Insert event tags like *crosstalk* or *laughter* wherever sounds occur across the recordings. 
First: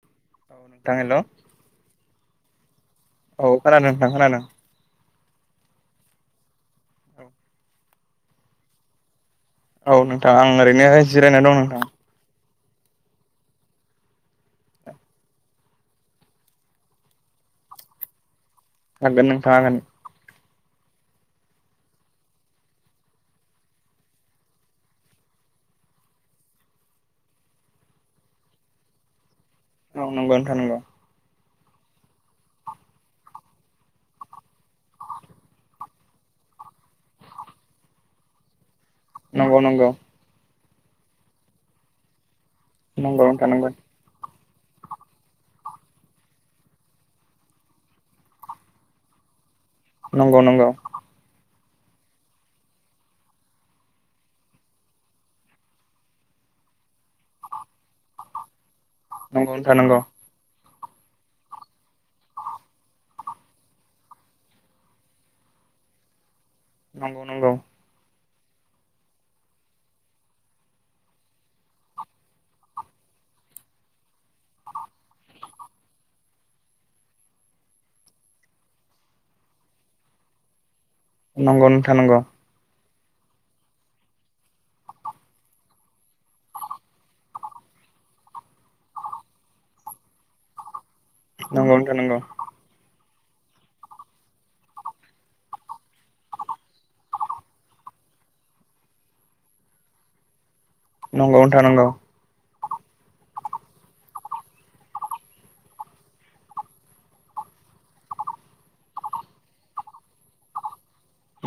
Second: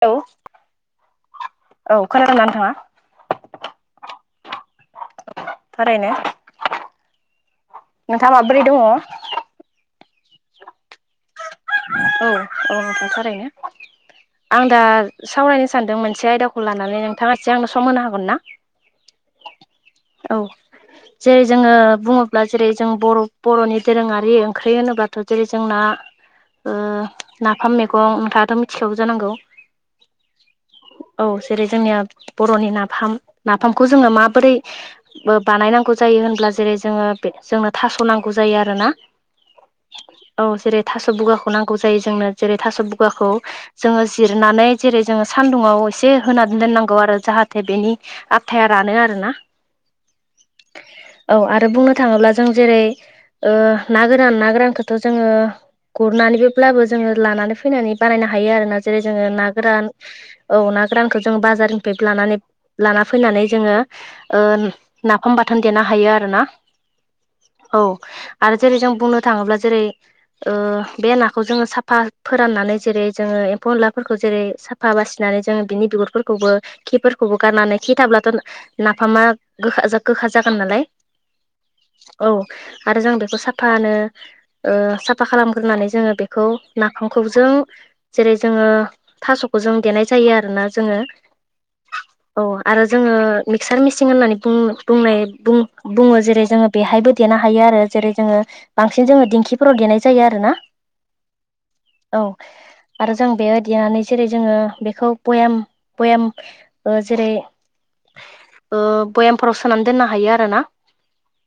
हेल' औ नोंथां हेल' औ खोनादोंंना नोंथाङा? औ खोनादों नोंथां खोनादों। *unintelligible* *inaudible* औ। नोंथाङा माब्रै दङ? औ नोंथां आं ओरैनो जिरायनानै दं नोंथां। अ थारैनो आं दा सावरायनो सानदों मोनसे आयदाखौ लानानै नोंथाङासे आंनो सम होनो हागोन ना? हागोन नोंथां हागोन। औ। जेरै जोङो बुङोब्ला जेरै जों बर' बर'नि दोरोङारि ओंख्रि होनोबाथ' जेरै जोंना ओ नाफाम मेगं नोंथाङाथ' मिथिखागौ जानांगौ। औ नंगौ नोंथां नंगौ। औ जेरै जोंनिया बर'नि नाफाम नाफामखौ जोङो माबोरै बानायनांगौ जायो होनब्ला जेरै जोङो जोंनो थास' नांगौ जायो आरोना नंगौ-नंगौ। जेरै थास' बुगाखौ नांगौ जायो जोंनो जेरै थास' बुगाखौ नंगौ जोङो जिर नानै जेरै जोङो सान्दुंआव एसे होनानै दोननांगौ आरो जाहाथे बेनि आथाया रानो आरोना। *unintelligible* *inaudible* नंगौ-नंगौ। रो बुंनो थाङोब्ला जों जेरै ओ ना गोरान ना गोरानखौथ' जोङो गुर नानैबोब्लाबो जोङो लानानै फैनानै बानायनो हायो आरो ना जेरै जोङो ना नोंथां गोरान नंगौ औ ना रानखौ जोंङो बाजारनिफ्राय लानानै लाना फैनानै जोङो ओ नाफाम बाथोन देनाह हायो आरोना। नंगौ-नंगौ। आरो जेरै जों बुंनो थाङोब्ला जेरै ओ बे नाखौ जोङो साफा फोराननानै जेरै जोङो एम्फौ-एनलाफोरखौ जेरै साफा बासिनानै जोङो बिनि दु गुरफोरखौबो खिफोरखौबो गारनानै खि थाब्लाथ' नाफामा गोखा गोखा जागोन नालाय नंगौ नोंथां नंगौ। औ आरो जों बेखौ साफानो ओ साफा खालामग्रोनानै जोङो बेखौ नाफामखौ जों जेरै जोङो थास'खौ जों देनाय जायो आरोना जोङो नंगौ नंगौ औ आरो जोङो मिक्सार मिसिं होननानै बुं बुंनाय बुङो जेरै जोङो बेहायबो देनो हायो। आरो जेरै जोङो बांसिन जोङो दिंखिफोराव देनाय जायो आरोना। नंगौ नोंथां नंगौ। औ आरो जों बेयाव देनानै जेरै जोङो बेखौ बयाम बयाम ओ जेरै ओ बयामफोराव सोनानै दोननो हायो आरोन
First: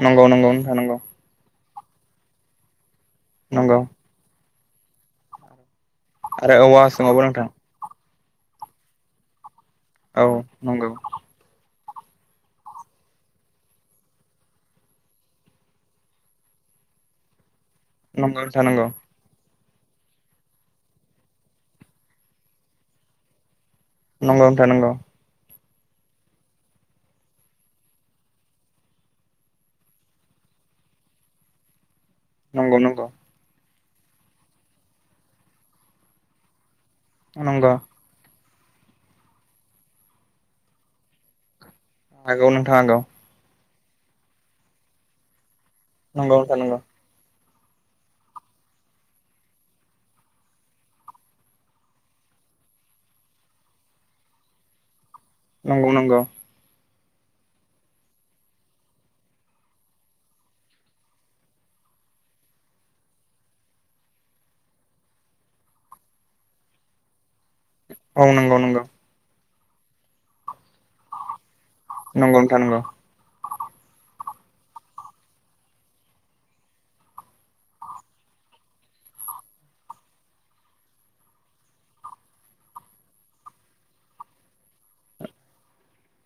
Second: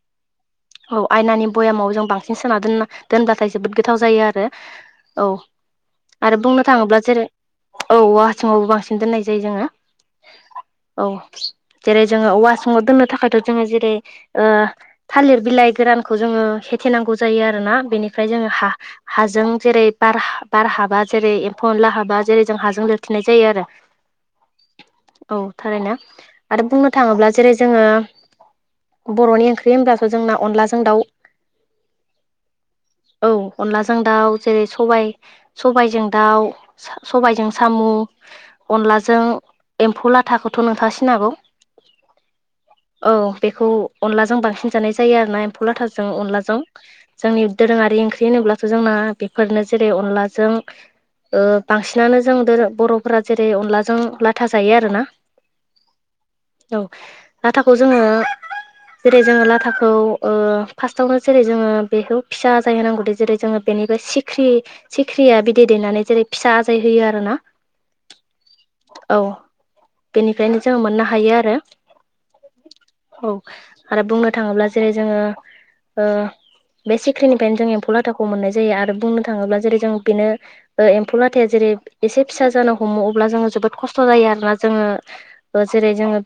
नंगौ-नंगौ नोंथां नंगौ। बयामाव जों बांसिन सोना दोनना दोनब्लाथाय जोबोद नंगौ गोथाव जायो आरो औ आरो बुंनो औवा थाङोब्ला हासुङावबो जेरै नोंथां औ औवा हासुङावबो बांसिन दोननाय जायो जोङो औ नंगौ औ जेरै जोङो औवा हासुङाव दोननो थाखायथ' जोङो जेरै ओ थालिर बिलाइ गोरानखौ जोङो खेथे नांगौ जायो आरोना बेनिफ्राय नंगौ जोङो नोंथां नंगौ हा हाजों जेरै बार हा बार हाबा जेरै एम्फौ एनला हाबा जेरै जों हाजों लिरथेनाय जायो आरो नंगौ नोंथां नंगौ औ थारैनो आरो बुंनो थाङोब्ला जेरै जोङो बर'नि ओंख्रि होनब्लाथ' जोंना अनलाजों दाउ नंगौ नंगौ जों दाउ जेरै सबाय सबायजों दाउ, सबायजों नंगौ सामु अनलाजों एम्फौ लाथाखौथ' नोंथांङा सिनाय हागौ हागौ नोंथां हागौ औ बेखौ अनलाजों बांसिन जानाय जायो आरोना एम फौ लाथाजों नंगौ अनलाजों नोंथां नंगौ जोंनि दोरोङारि ओंख्रि होनोब्ला जोंना बेफोरनो जेरै अनलाजों ओ बांसिनानो जों दोरो बर'फोरा जेरै अनलाजों लाथा जायो आरोना नंगौ नंगौ औ जाथा खौ जोङो जेरै जोङो लाथाखौ ओ फार्स्टावनो जेरै जोङो बेखौ फिसा जाहै होनांगौ दे जेरै जोङो बेनिफ्राय सिख्रि सिख्रिया बिदै दैेनानै जेरै फिसा आजाय होयो आरो ना औ नंगौ नंगौ बेनिफ्रायनो जोंङो मोननो हायो आरो नंगौ नोंथां नंगौ औ आरो बुंनो बे सिख्रिनिफ्रानो जों एम्फौ लाथाखौ मोननाय जायो आरो बुंनो थाङोब्ला जेरै जों बिनो ओ एम्फौ लाथाया जेरै एसे फिसा जानो हमो जों जोबो खस्थ' जायो आरो ना जोङो ओ जेरै जोङो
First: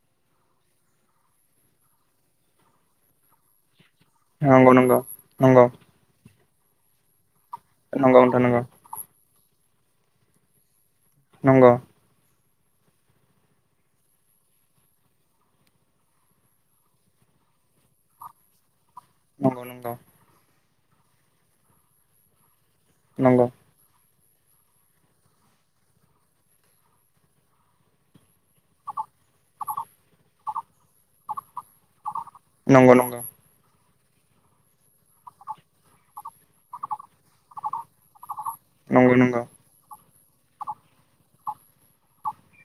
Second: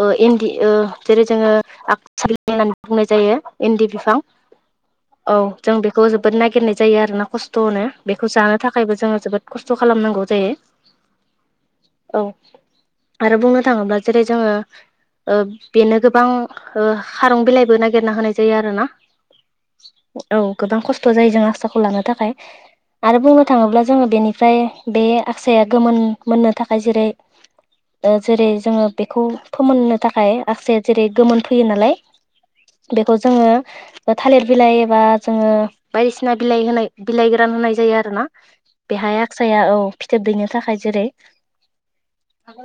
ओ इन्दि ओ जेरै जोङो आ होननानै बुंनाय जायो इन्दि बिफां नांगौ नांगौ औ नंगौ जों बेखौ जोबोद नागिरनाय जायो आरो ना खस्थ'नो नंगौ बेखौ नोंथां जानो नंगौ थाखायबो जोङो जोबोद खस्थ' खालामनांगौ जायो नंगौ औ आरो बुंनो थाङोब्ला जेरै जोङो ओ बेनो गोबां ओ खारं बिलाइबो नागिरना होनाय जायो आरो ना नंगौ नोंगौ गोबां खस्थ' जायो जों आसाखौ लानो थाखाय आरो बुंनो नंगौ थाङोब्ला जोङो बेनि ओमफ्राय बे आक्साया गोमोन मोननो थाखाय जेरै ओ जेरै जोङो बेखौ फोमोननो थाखाय आसे जेरै गोमोन फैयो नालाय नंगौ नंगौ बेखौ जोङो थालिर बिलाइ एबा जोङो बायदिसिना बिलाइ होनाय बिलाइ गोरान होनाय जायो आरो ना नंगौ बेहाय नंगौ आक्साया औ फिथोब दैनो थाखाय जेरै *unintelligible*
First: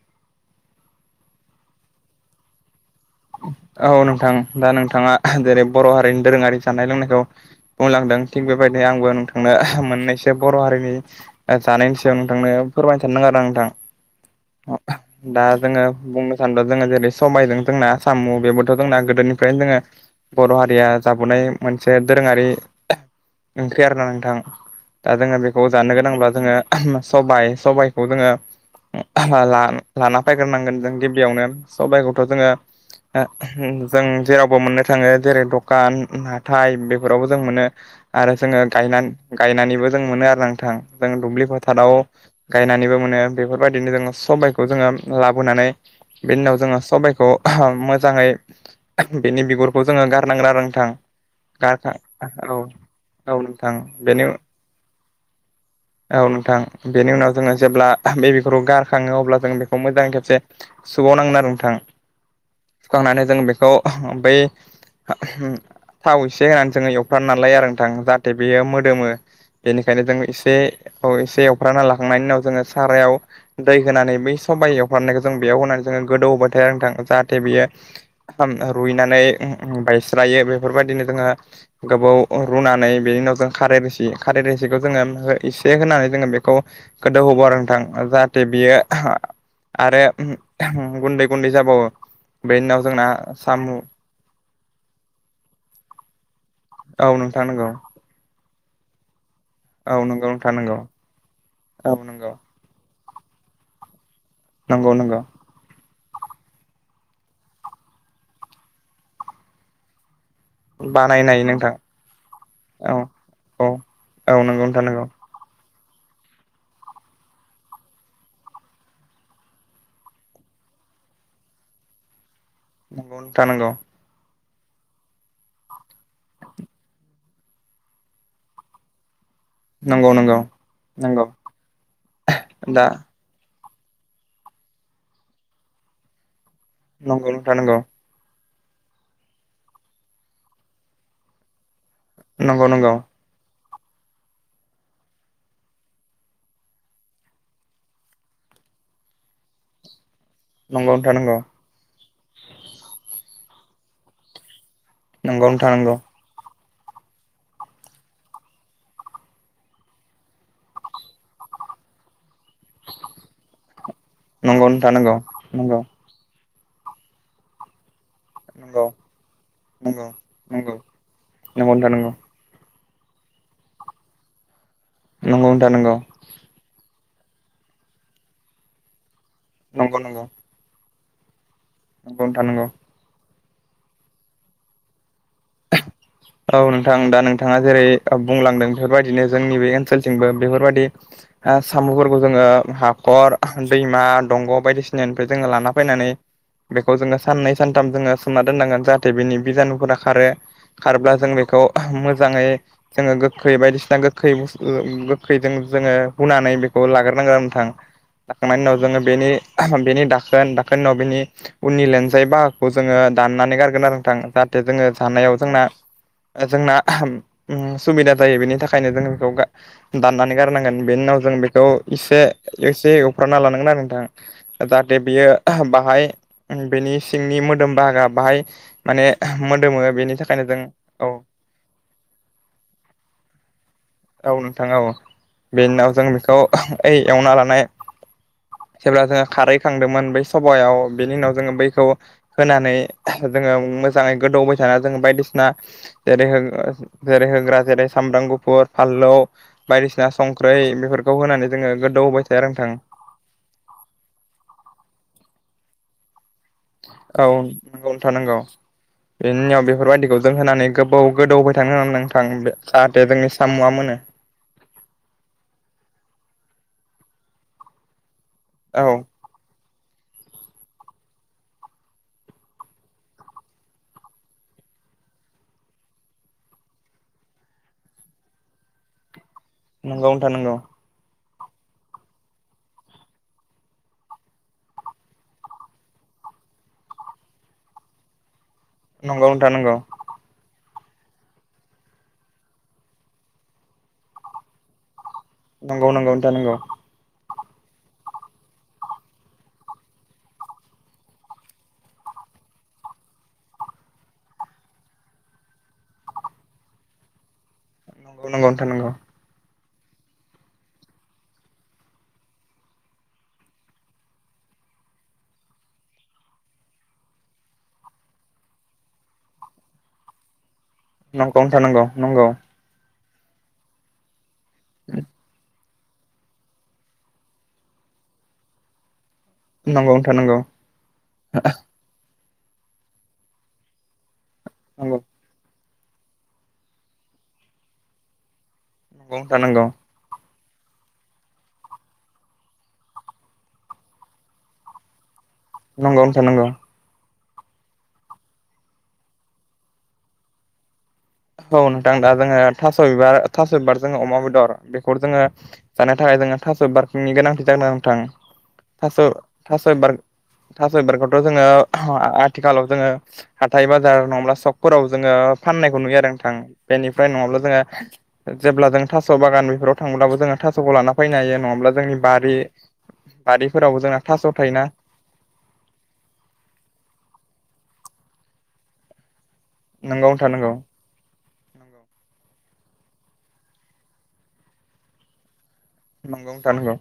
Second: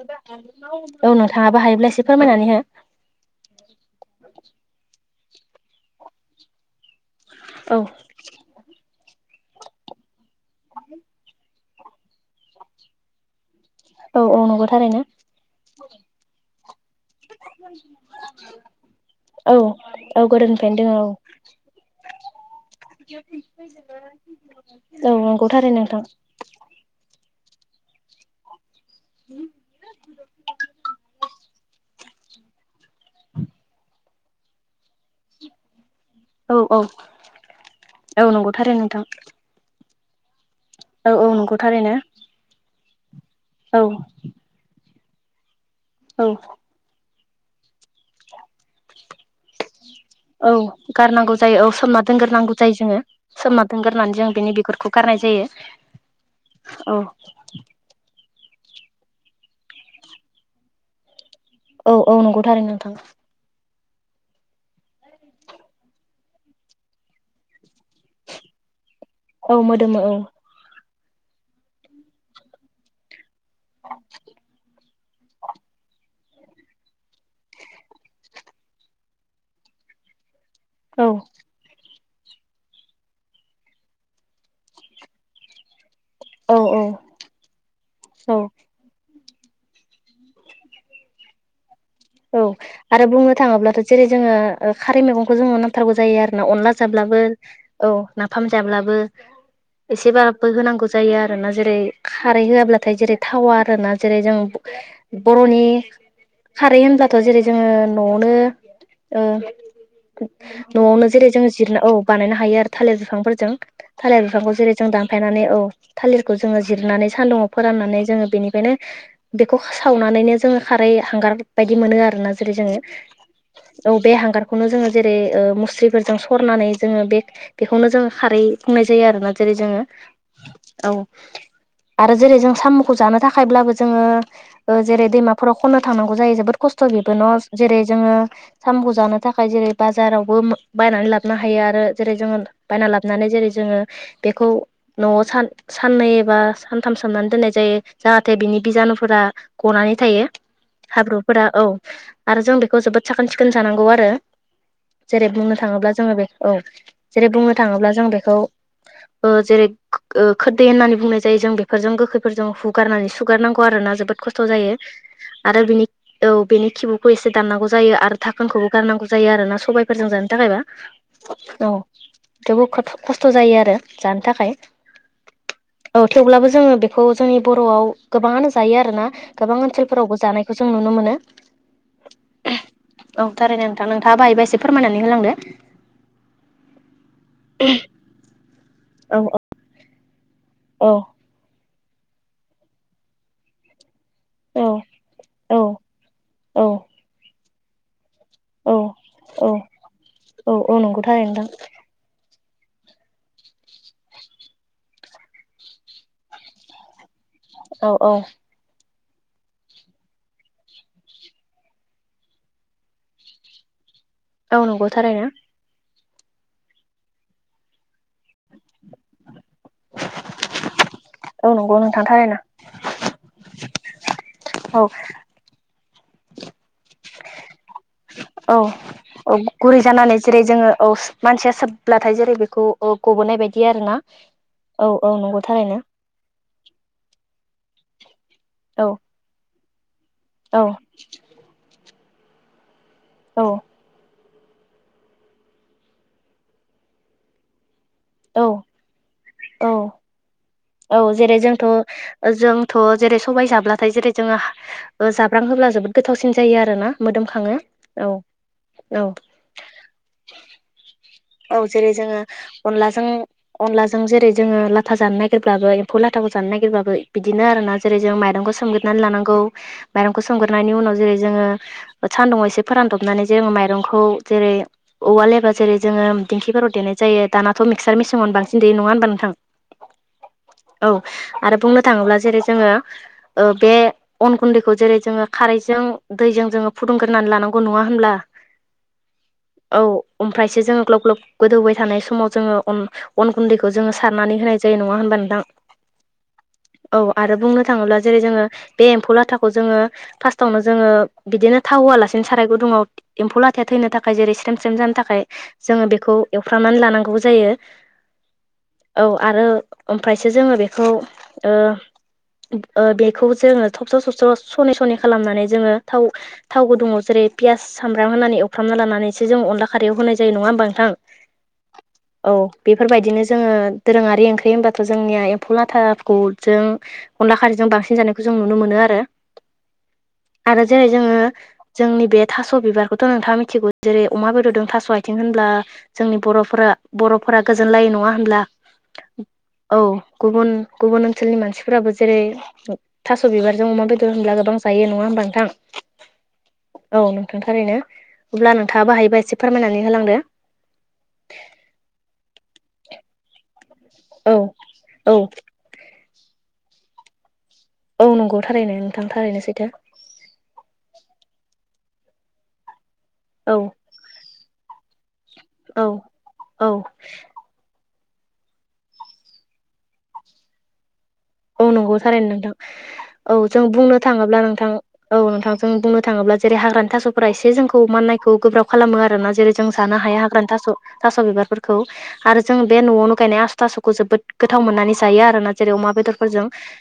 औ नोंथांङाबो हायोब्ला एसे फोरमायनानै हो औ नोंथां दा नोंथाङा जेरै बर' हारिनि दोरोङारि जानाय लोंनाय औ बुंलांदों थिग बेबायदि आंबो नोंथांनो मोननैसो बर' हारिनि जानायनि सायाव नोंथांनो फोरमायनो सानदों आरो आं नोंथां औ औ नंगौ थारैनो दा जोङो बुंनो सानदों जोङो जेरै समायजों जोंना साम' बेबोथ' दंना औ गोदोनिफ्रायनो दोङो औ बर' गोदोनिफ्रायनो हारिया दोङो जाबोनाय मोनसे दोरोङारि ओंख्रि आर ना नोंथां दा औ जोङो नंगौ बेखौ थारैनो जानो नोंथां गोनांब्ला जोङो मो सबायाइ सबायाइखौ जोङो लाना फैग्रोनांगोन जों गिबियावनो सबाइखौथ' जोङो जों जेरावबो मोननो थाङो जेरै दखान औ हाथाय औ बेफोरावबो जों मोनो औ आरो नंगौ जोङो थारैनो नोंथां गायनानै गायनानैबो जों मोनो आरो ना नों नोंथां औ जों औ दुब्लि नंगौ थारैनो फोथाराव गायनानैबो मोनो औ बेफोरबायदिनो जोङो सबाइखौ जोङो लाबोनानै औ बि उनाव जोङो सबायखौ मोजाङै बेनि बिगुरखौ जोङो गारनांगोन औ आरो नोंथां गारनांगौ जायो औ गारखा सोमना औ औ नोंथां नानै *unintelligible* जों बेनि बिगुरखौ गारनाय जायो औ नोंथां औ बेनि उनाव जोङो जेब्ला बे बे *unintelligible* गारखाङो अब्ला जों बेखौ मोजां खेबसे सुा *unintelligible* वनांनानै औ औ नंगौथारो नों सुखांनानै जों बेखौ बै थाव एसे होनानै जोङो एवथ नालाय आरो नोंथां जाहाथे बेयो म फोरो *unintelligible* मो औ मोदोमो बेनिखायनो औ जों एसे औ एसे एवफ्राना लखांनायनि उनाव जोङो सारायाव दै होनानै बै सबाइ एवफ्रानायखौ जों बेयाव होनानै ज जोङो गोदौबा *unintelligible* जाथे बियो रुइनानै बायस्रायो बेफोरबायदिनो औ जोङो गोबाव रुनानै बेनि उनाव जों खारै रोसि खारै रोसिखौ जोङो एसे होनानै जोङो बेखौ औ गोदोऔ होबावो नोंथां जाहाथे बियो आरो गुन्दै गुन्दै जाबाव औ आरो बुंनो थाङोब्लाथ' जेरै जोङो ओ खारै मैगंखौ जोङो नांथारगौ जायो आरोना अनला जाब्ला। औ बो नोंथां नंगौ औ नाफाम। जाब्लाबो औ नंगौ एसेबबो नोंथां नंगौ होनांगौ जायो आरोना जेरै औ नंगौ खारै होआब्लाथाय जेरै। थावा आरोना जेरै जों नंगौ नंगौ बर'नि। खारै होनब्लाथ' जेरै जोङो न'आवनो ओ। न'आवनो जेरै बानायनो जों हायो नोंथां जिरनो औ बानायनो हायो आरो औ थालिर बिफांफोरजों औ थालिर औ बिफांखौ नंगौ जेरै नोंथां जों नंगौ दानफ। थायनानै औ। थालिरखौ जोङो जिरनानै सान्दुं फोराननानै जोङो बेनिखायनो बेखौ सावनानैनो जोङो खार। हांगार बायदि मोनो आरोना जेरै जो नंगौ नोंथां नंगौ औ बे हांगार। खौनो जोङो जेरै ओ मुस्रिफोरजों सरनानै जोङो बे बेखौनो जों खारै बुंनाय जायो आरोना। जेरै जोङो नंगौ नंगौ औ नंगौ आरो जेरै जों दा साम'खौ जानो थाखायब्लाबो। जोङो ओ जेरै दैमाफोराव खन्नो थांनांगौ जायो जोबोद खस्थ' बेबो नंगौ नोंथां न' जेरै नंगौ जोङो। सामखौ जानो थाखाय जेरै बाजारावबो बायनानै लाबोनो हायो आरो। जेरै जोङो नंगौ बायना नंगौ लाबोनानै जेरै जोङो। बेखौ न'आव सान साननै एबा सानथाम सोमनानै दोननाय जायो जाहाथे बिनि बिजान। *unintelligible* गनानै थायो। नंगौ नोंथां नंगौ। फोरा औ आरो जों बेखौ जोबोद साखोन सिखोन जानांगौ आरो। जेरै नंगौ बुंनो नोंथां थाङोब्ला नंगौ जोङो बे औ जेरै बुंनो थाङोब्ला जों बेखौ। ओ जेरै खोरदै होननानै बुंनाय जायो जों बेफोरजों गोखैफोरजों हुगारनानै सुगारनांगौ आरोना ज। जोबोद खस्थ' नंगौ जायो नोंथां नंगौ आरो बिनि। औ बेनि खिबुखौ एसे दाननांगौ जायो आरो। थाखोनखौबो नंगौ गारनांगौ जायो आरोना नंगौ सबायफोरजों जानो थाखायबा नंगौ औ नंगौ नंगौ थेवबो। खस्थ' जायो आरो जानो थाखाय नोंथां नंगौ औ थेवब्लाबो जोङो बे। खौ जोंनि बर'आव गोबाङानो जायो आरो ना गोबां नंगौ नोंथां नंगौ ओनसोलफोरावबो जानायखौ जों नुनो मोनो। नंगौ नोंथां नंगौ। औ थारैनो नोंथां नोंथाङाबो हायोबा एसे फोरमायनानै होलांदो। औ नोंथां दा नोंथाङा जेरै बुंलांदों औ बेफोरबायदिनो जोंनि बे ओनसोलथिंबो बेफोरबायदि औ ओ साम'फोरखौ जोङो हाखर दैमा। दंग' औ बायदिसिनानिफ्राय जोङो औ लाना फैनानै बेखौ जोङो साननै सानथाम जोङो। सोमना औ दोननांगोन जाहाथे बेनि औ बिजानुफोरा खारो औ औ नंगौ खारब्ला जों थारैनो नोंथां बेखौ मो -जाङै जोङो गोखै बायदिसिना गोखै बुसथु गोखैजों जोङो हुनानै बेखौ लाग्र। नांगोन नोंथां औ औ लाखांनायनि उनाव जोङो बेनि बेनि दाखोन दाखोन उाव बेनि उननि लेनजाय बाहाखौ जोङो दाननानै गारगोन आरो। नों थां जाहाथे औ जोङो नंगौ थारैनो जानायाव जोंना ओ जोंना। सुबिदा जायो बेनि थाखायनो जों बेखौ गा दाननानै गारनांगोन। बेनि उनाव जों औ बेखौ नंगौ नोंथां एसे थारैनो एसे एवफ्रानना लानांगोन आरो नोंथां औ जाहाथे बियो ब। ओमफाय बेनि सिंनि मोदोम बाहागोआ बाहाय माने मोदोमो। बेनि होननानै जेरै थाखायनो जों जोङो औ मानसिया सोबब्लाथाय जेरै बेखौ अ गबोनाय बायदि आरो ना औ नोंथां औ। औ नंगौ बेनि थारैनो उनाव जों बेखौ ओइ एवना लानाय औ जेब्ला जोङो खारै। थांदोंमोन बै औ सभायाव बेनि उनाव जोङो बैखौ होनानै औ जोङो मोजाङै गोदौ हो। ओ जों बायदिसिना जेरै जेरै होग्रा जेरै। सामब्राम औ गुफुर फानलौ औ बायदिसिना संख्रि। औ जेरै जोंथ' आरो नोंथां जोंथ' जेरै सबाय जाब्लाथाय जेरै जोङो ओ जाब्रां होब्ला जोबो। औ नंगौ औ नोंथां नंगौ औ बेनि उनाव बेफोरबायदिखौ दोनथनानै गोबाव। औ जेरै जोङो अनलाजों जोंनि साम'आ मोनो अनलाजों जेरै जोङो लाथा जानो नागिरब्लाबो एम्फौ लाथाखौ। जानो नागिरबाबो बिदिनो आरो ना जेरै जों माइरंखौ औ सोमग्रोनानै लानांगौ। माइरंखौ सोमग्रोनायनि उनाव जेरै जोङो सानदुंङाव एसे फोरानदबनानै जोङो माइरंखौ जेरै। औवा लेबा जेरै जोङो दिंखिफोराव देनाय जायो दानाथ' मिक्सार मेसिङावनो बांसिन देयो नङा होनबा नोंथां। नंगौ नोंथां नंगौ। औ आरो बुंनो थाङोब्ला जेरै जोङो बे अन गुन्दैखौ जेरै जोङो खारैजों दैजों फुदुंग्रोननानै लानांगौ नङा होनब्ला? नंगौ नोंथां नंगौ। एसे जोङो ग्लब ग्लब गोदौबाय थानाय समाव जोङो अन अन गुन्दैखौ जोङो सारनानै होनाय जायो नङा होनबानो। नंगौ नंगौ दा नंगौ। आरो बुंनो थाङोब्ला जेरै जोङो बे एम्फौ लाथाखौ जोङो फार्स्टावनो जोङो बिदिनो थाव होआलासे साराय गुदुंआव एम्फौ लाथाया थैनो थाखाय जेरै स्रेम स्रेम जानो थाखाय। जोङो बेखौ एवफ्रामनानै लानांगौ जायो। नंगौ नंगौ नोंथां नंगौ। औ आरो ओमफ्रायसो जोङो बेखौ अ बेखौ जोङो थबस' सबस' सनै सनै खालामनानै जोङो थाव थाव गुदुंङाव जेरै बे पियास सामब्राम होनानै एवफ्रामना लानानैसो जों अनला खारयाव होनाय जायो नङा होमबा? नंगौ नंगौ नोंथां नंगौ नंगौ औ बेफोरबायदिनो जोङो दोरोङारि ओंख्रि होमबाथ' जोंनिया एम्फौ लाथाखौ जों अनला खारैजों बांसिन जानायखौ जों नुनो मोनो आरो नोंथां नंगौ नोंथां नंगौ आरो जेरै जोङो जोंनि बे थास' बिबारखौथ' नोंथांङा मिथिगौ जेरै अमा बेदरदों नंगौ थास'आ। जोंनि बर'फोरा बर'फोरा गोजोनलायो नङा होनब्ला? औ थानांगौ औ गुबुन गुबुन ओनसोलनि मानसिफोराबो जेरै थास' बिबारजों अमा बेदर होनब्ला गोबां जायो नङा होमबा नोंथां नंगौ नोथां नंगौ औ नोंथांथारैनो अब्ला नोंथाङा बाहायबा एसे फोरमायनानै होलांदो। औ नोंथां दा जोङो थास' बिबार थास' बिबार जोङो अमा औ बेदर बेखौ औ जोङो जानाय। थाखाय जोंहा थास' बारकिंनि गोनांथि ज *inaudible* औ नंगौ थारैनो नोंथां थारैनो सैथो नथांासयबारगाव। ' जोङो आथिखालाव जोङो औ हाथाय बाजार नङाब्ला सकफोराव जोङो। फाननायखौ औ नुयो आरो नोंथां औ बेनिफ्राय नङाब्ला जोंहा जेब्ला जों थास' बागान बेफोराव थांब्लाबो जोङो थास'खौ। फैनो हायो औ नङाब्ला जोंनि नंगौ थारैनो बारि नोंथां औ जों बारिफोरावबो बुंनो जोंना थास' थाङोब्ला थायोना नोंथां औ नोंथां जों बुंनो थाङोब्ला जेरै हाग्रानि थास'फोरा एसे माननायखौ गोब्राब खालामो आरोना जेरै जों जानो नंगौ हाया नोंथां हाग्रानि नंगौ थास' बिबार आरो जों बे न'आवनो गायनाय आसु थास'खौ जोबोद गोथाव मोननानै जायो आरोना जेरै अमा बेदर नंगौ फोरजों नोंथां नंगौ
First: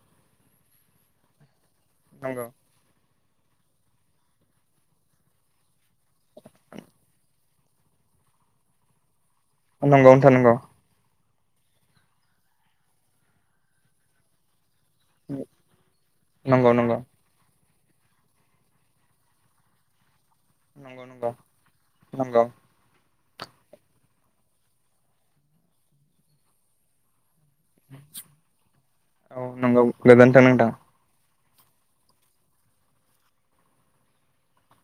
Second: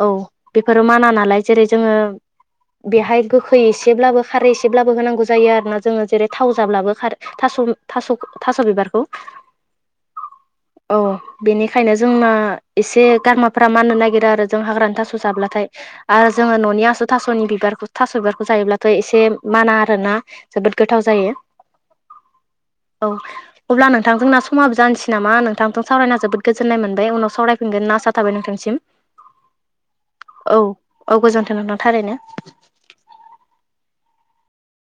औ बेफोरो माना नालाय जेरै जोङो नंगौ बेहाय गोखै एसेब्लाबो खारै एसेब्लाबो होनांगौ जायो आरोना जोङो जेरै थाव जाब्लाबो खारै जाब्लाबो थास' बिबारखौ नंगौ नोथां नंगौ। औ बेनिखायनो जोंना एसे गारमाफोरा माननो नागिरो आरो जों हाग्रानि थास' जाब्लाथाय। आरो जोङो नंगौ न'नि आसु थास'नि बिबार- थास' बिबारखौ जायोब्लाथ' एसे माना आरो ना। नंगौ नंगौ नंगौ। औ अब्ला नोंथां जोंना समाबो जानोसै नामा नोंथांजों सावरायना जोबोद गोजोन्नाय मोनबाय। उनाव सावराय फिनगोन होनना आसा थाबाय नोंथांसिम। औ नंगौ गोजोन्थों औ नोंथां। औ गोजोन्थों। नोंथां थारैनो।